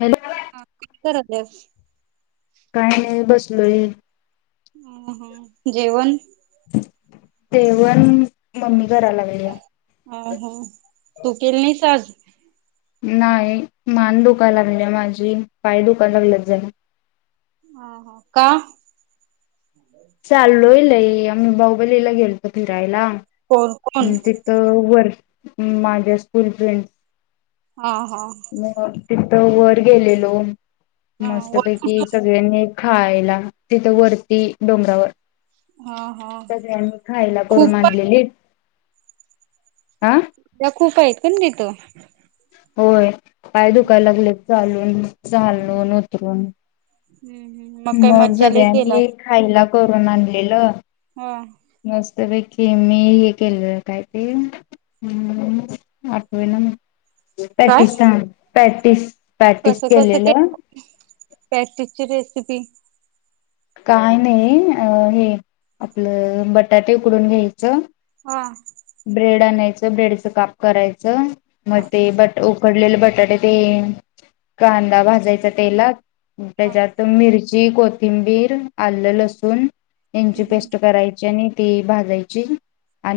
Hello हा करत नायस काही नाही बसलोय अ ह जेवणं? जेवण मम्मी करायला लागलीया. अ ह तू केली नाहीसं आज नाही मान दुखायला लागल्या माझी पाय दुखायला लागल्यात जरा ह ह का? चाललोयं लई आम्ही बाहुबलीला गेलतो फिरायला कोण कोण हम्म तिथं वर माझ्या स्कूल फ्रेंडसं हा हा मग तिथं वरं गेलेलो अ वर मस्तपैकी सगळ्यांनी एकं खायला तिथं वरती डोंगरावर हा हा सगळ्यांनी खायला करून खूप आणलेलीतं आं त्या खूप आहेत कनी तिथं होयं पाय दुखायला लागलेतं चालूनं चालून उतरून काही मग मज्जा लई सगळ्यांनी केलात खायलां करून आणलेलं हा त्यापैकी मी हे केलंलं काय ते आम् आठवेना म पॅटिस्तान. पॅटिस पॅटिस कस कस केलेलं केलं? पॅटिसची रेसिपी किती? काय नाही अ हे, आपलं बटाटे उकडून घ्याय चं हा ब्रेड आणयचं. ब्रेडचं काप करायचं. मग ते बट उकडलेले बटाटे ते कांदा भाजायचं तेलात. हा त्याच्यात मिर ची, कोथिंबीर आल्ल, लसून यांंची हं हं. पेस्ट करायची आणि ती भाजायची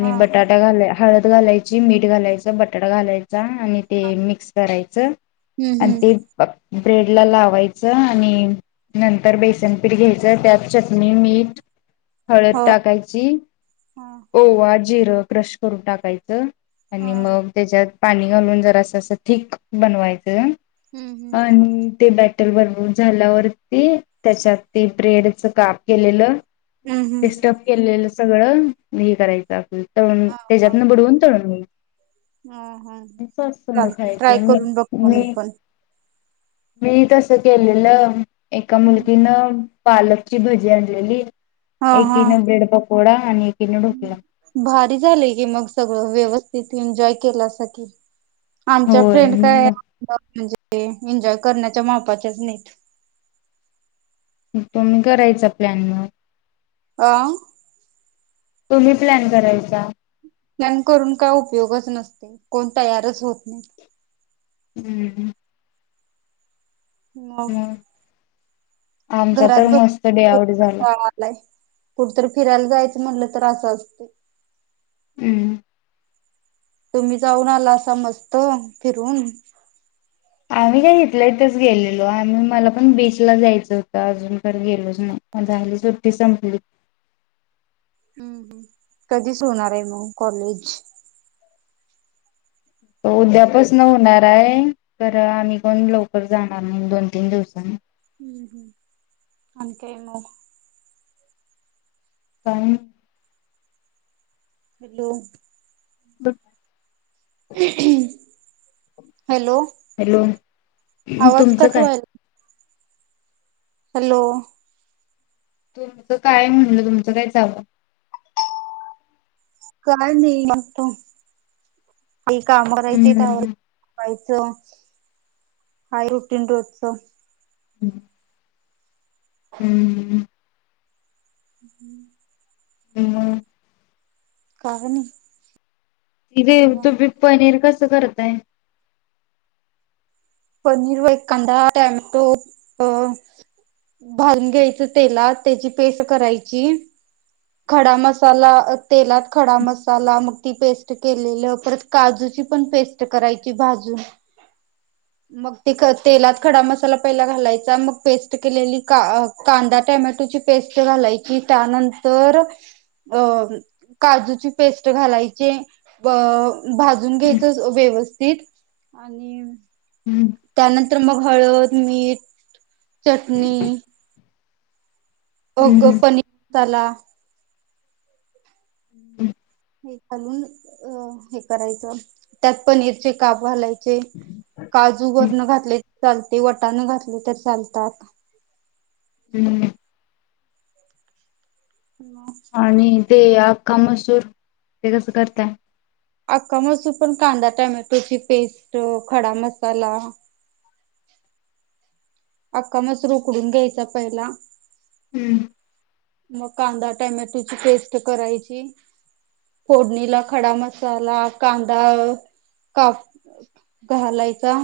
हा बटाटा घाल हळद घालायची, मीठ घालायचं, बटाट घालाय चा आणि ते मिक्स कराय च. हम्म आणि हम्म ते ब्रेड ला लावायचं, आणि नंतर बेसन पीठ घ्याय त्यात चटणी, मीठ हळद हो टाकायची. हा ओवा, जिर क्रश करून टाकायचं. आणि ह मग त्याच्यात पाणी घालून जर असं असं थीक बनवायचं. हम्म हम्म अन ते ब हेल बनउन झाल्यावरती, त्याच्यात ती ब्रेडच काप केलेलं हम्म ते हम्म स्टफ केलेलं सगळं म हे करायचं आपन. तळून त्याच्यातनं बुडवून तळून घ्यायचं. हा हा. सॉस संग चालते ट्राय खायचं मी करून बघतो मी पण. मी तसं केलेलं एका हम्म मुलगीनं पालकची भजी आणलेली हा हा एकीनं ब्रेड पकोडा आणि एकीनं ढोकला भारी झालेय की मग सगळं व्यव तिथ एन्जॉय केला सा की आमच्या होय फ्रेंड काय मग म्हणजे? हे एन्जॉय करण्याच्या मापाचेच नाइत तुम्ही करायचा प्लॅन मग आ तुम्ही प्लॅन करायचा? प्लॅन करून काय उपयोगच नसतोय कोण तयारच होत नाही हम्म मग आमचा तर घरात बस मस्त डे आउट झाला कंटाळा आलाय कुठतरी फिरायला जायचं म्हटलं तर असं असतय हम्म तुम्ही जाऊन आला असा मस्त फिरून आम्ही काय हितल्यां हितच गेलेलो आम्ही मला पण बीचला जायचं होतं अजून तर गेलोच नाही झाली सुट्टी संपली कधीच होणार आहे मग कॉलेज उद्यापास न होणार आहे तर आम्ही कोण लवकर जाणार नाही दोन तीन दिवसांनी हम् हम् अनकयमो काय म हॅलो ब हॅलो हॅलो आवाज तुमचं कट काय? व्हायला हॅलो तुमचं काय म्हणलं तुमचं काय चालूय काय नाही आता ते काम करायचे तवा हम्म. झोपा हा हाय रुटीन रोजच हम्म हम्म मग कारण ये दिदे तूबी पनीर कस कस करताय पनीर व एक कांदा टॅमॅटो अ भाजून घ्यायच तेलात त्याची पेस्ट करायची खडा मसाला तेलात खडा मसाला मग ती पेस्ट केलेलं परत काजूची पण पेस्ट करायची भाजून मग ते ख तेलात खडा मसाला पहिला घालायचा मग पेस्ट केलेली का कांदा टमॅटोची पेस्ट घालायची त्यानंतर अ काजूची पेस्ट घालायची भाजून हम्म. घ्यायच व्यवस्थित आणि हम्म नंतर मग हळद मीठ चटणी अगं पनी चला हे घालून अ हे करायचं त्यात पनीरचे काप घालायचे काजू हम्म. वरण घातले चालते वटाण घातले तर चालतात हम्म हम् आणि ते अख्खा मसूर ते कसं करताय? आख्खा मसूर पण कांदा टमॅटोची पेस्ट खडा मसाला आख्खा मसुर उकडून घ्यायचा पहिला. मग कांदा टमॅटोची पेस्ट करायची. फोडणीला खडा मसाला, कांदा अ काप घालायचा.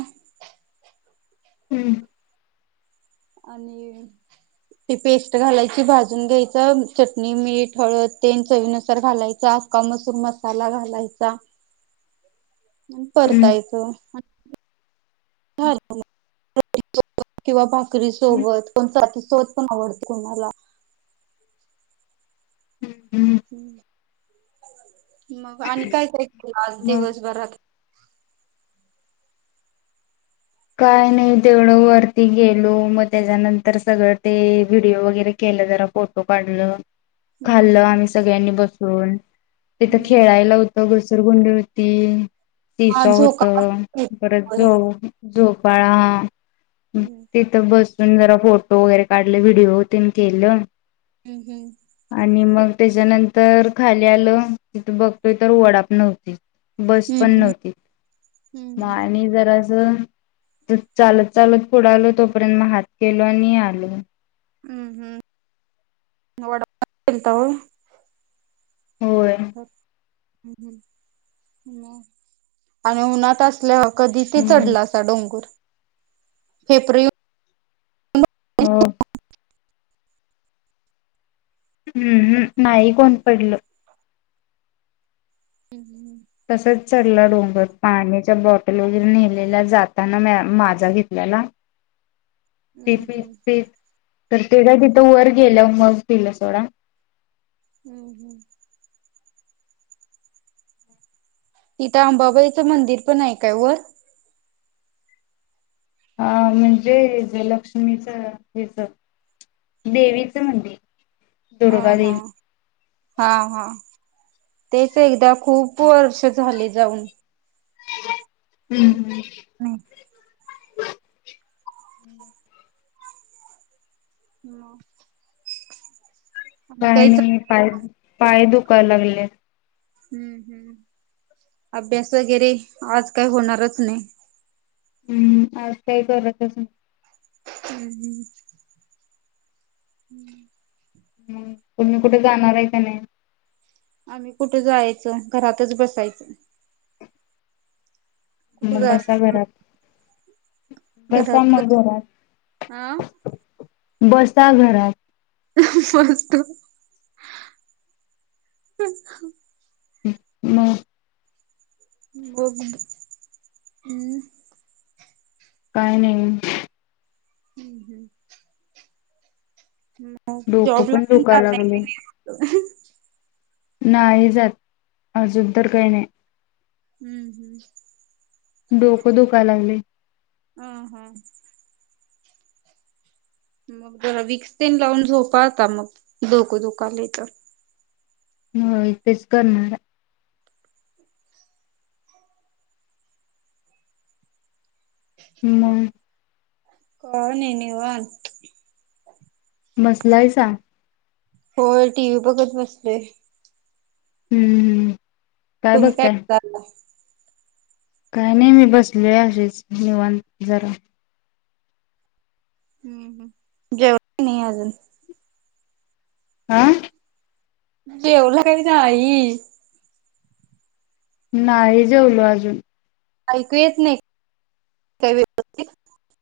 हम्म. आणि ती पेस्ट घालायची, भाजून घ्यायच. चटणी, मीठ हळद तेन चवीनुसार घालायचा. अक्का मसूर मसाला घालायचा. आणि परतायच. झालं मग रोटी सोबत किंवा भाकरी सोबत, चपाती सोबत पण आवडत कोणाला. हम्म. मग आणि काय काय केलं आज मग दिवसभरात? काय नाही तेवढं वरती गेलो, मग त्याच्यानंतर सगळं ते व्हिडिओ वगैरे केलं जरा फोटो काढलं. खाल्लं हम्म आम्ही सगळ्यांनी बसून, तिथं हम्म हम्म खेळायला होतं घस घसरगुंडी होती. तीस्वा आज होत झोका परत बरं. जाऊन झोपाळा हम्म तेिथ बस मी पण जरा फोटो वगैरे काढले, व्हिडिओ तेन केलं. हम्म हम्म. त्याज्यानंतर खाली आलं, तिथ बघतोय तर वडाप नव्हती. बस पण हम्म नव्हती, हम्म म हम्म आणि जरा ज चालत चालत पुढे आलो तोपर्यंत म हात केलो आणि आलो. हम्म हम्म वडा [unintelligible] केलता होय? होय. ह मग आणि उन्हात असल्याव कधी ते हम्म. चढलासा डोंगूर फेप्र येऊन हो. हम्म हम् नाही कोण पडल. तसच चढला डोंगर पाण्याच्या बॉटल वगैरे नेलेल्या, जाताना म्या माजा घेतलेला. ते हम्म पित हम्म पित ते काय तिथं वर गेल्यावर मग पिलं सोडा. हम्म हम्म. तिथं अंबाबाईचं मंदिर पण आहे काय वर? हा म्हणजे लक्ष्मीच हेच देवीचं मंदिर. अ ह दुर्गादेवी हा हा. तेच एकदा खूप वर्ष झाले जाऊन. हम्म हम्म. [inaudible] [inaudible] मं. काय नाही पाय पाय दुखाय लागल्यात. हम्म हम्म अभ्यास वगैरे आज काही होणारच नाय. हुम आज काय करतंच हम्म हम्म हम्म. हम्म तुमी कुठं जाणार हाय काय नाय. आम्ही कुठे जायचं घरातच बसायचं. हम्म कुठे मं जाय बसा घरात. बसा घरात मग आ घरात. बसता घरात. मस्त. मं. बघू हम्म. काही नाही. हम्म हम्म. डोकं जॉब ला पण दुखायला लागले जाता [unintelligible] नाही जात अजून तर काय नाही. हम्म हम्म. डोकं दुखाय लागलयं. हा हां. मग जरा विक्स तेन लावून झोपा आता मग डोकं दुखायलं तर. होयं तेेच करणार हा मं. काय नाही निवांत. बसलायसां. होय टी व्ही बघत बसलोय. हम्म हम्म. तुम्ही काय [unintelligible] काय नाही मी बसलोय अशीच निवांत जरा. हम्म ह जेवला [unintelligible] नाही अजून? आ. जेवला [unintelligible] नाही? नाही जेवलो अजून. ऐकू येत नाही काही [unintelligible]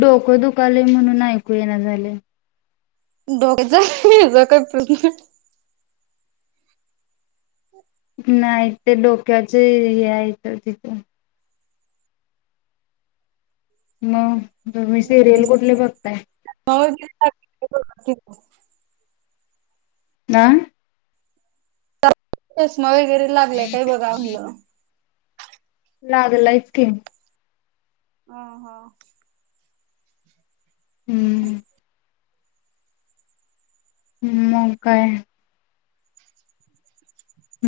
डोकं दुखायंल म्हणून ऐकू येई ना झालंय. डोक्याचा [unintelligible] हेझा कायं प्रश्न. नाही ते डोक्याचं हे आहेथ तिथे. मग! तुम्ही सिरियल, कुठले बघताय? किती [unintelligible] आ! एस. चष्मा, वगैरे लागलाय काय बघा म्हणलं लागलंय चं की. ह हा! हूं! मंग काय?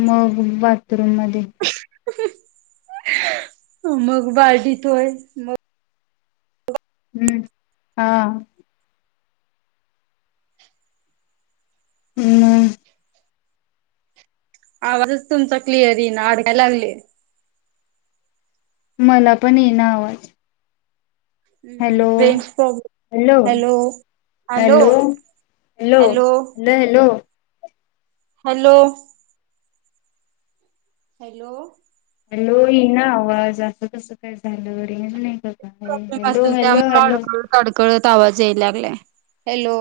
मग बात. रूममध्ये. मग बारडीतं होय मग. हूं हां! हूं आवाजच तुमचा क्लियर यी ना, आडकाय लागले. मला पण यी ना आवाज. हम्म हॅलो, हम्म. Range problem hello, hello, hello, hello. Hello. Hello. Hello यी ना आवाज, असं कसं काय झालं, रेंज नाही. का काय प्रॉब्लेम हॅलो असतील हॅलो त्यामुळं हॅलो अडकळत, अडकळत आवाज याय लागलाय. हॅलो.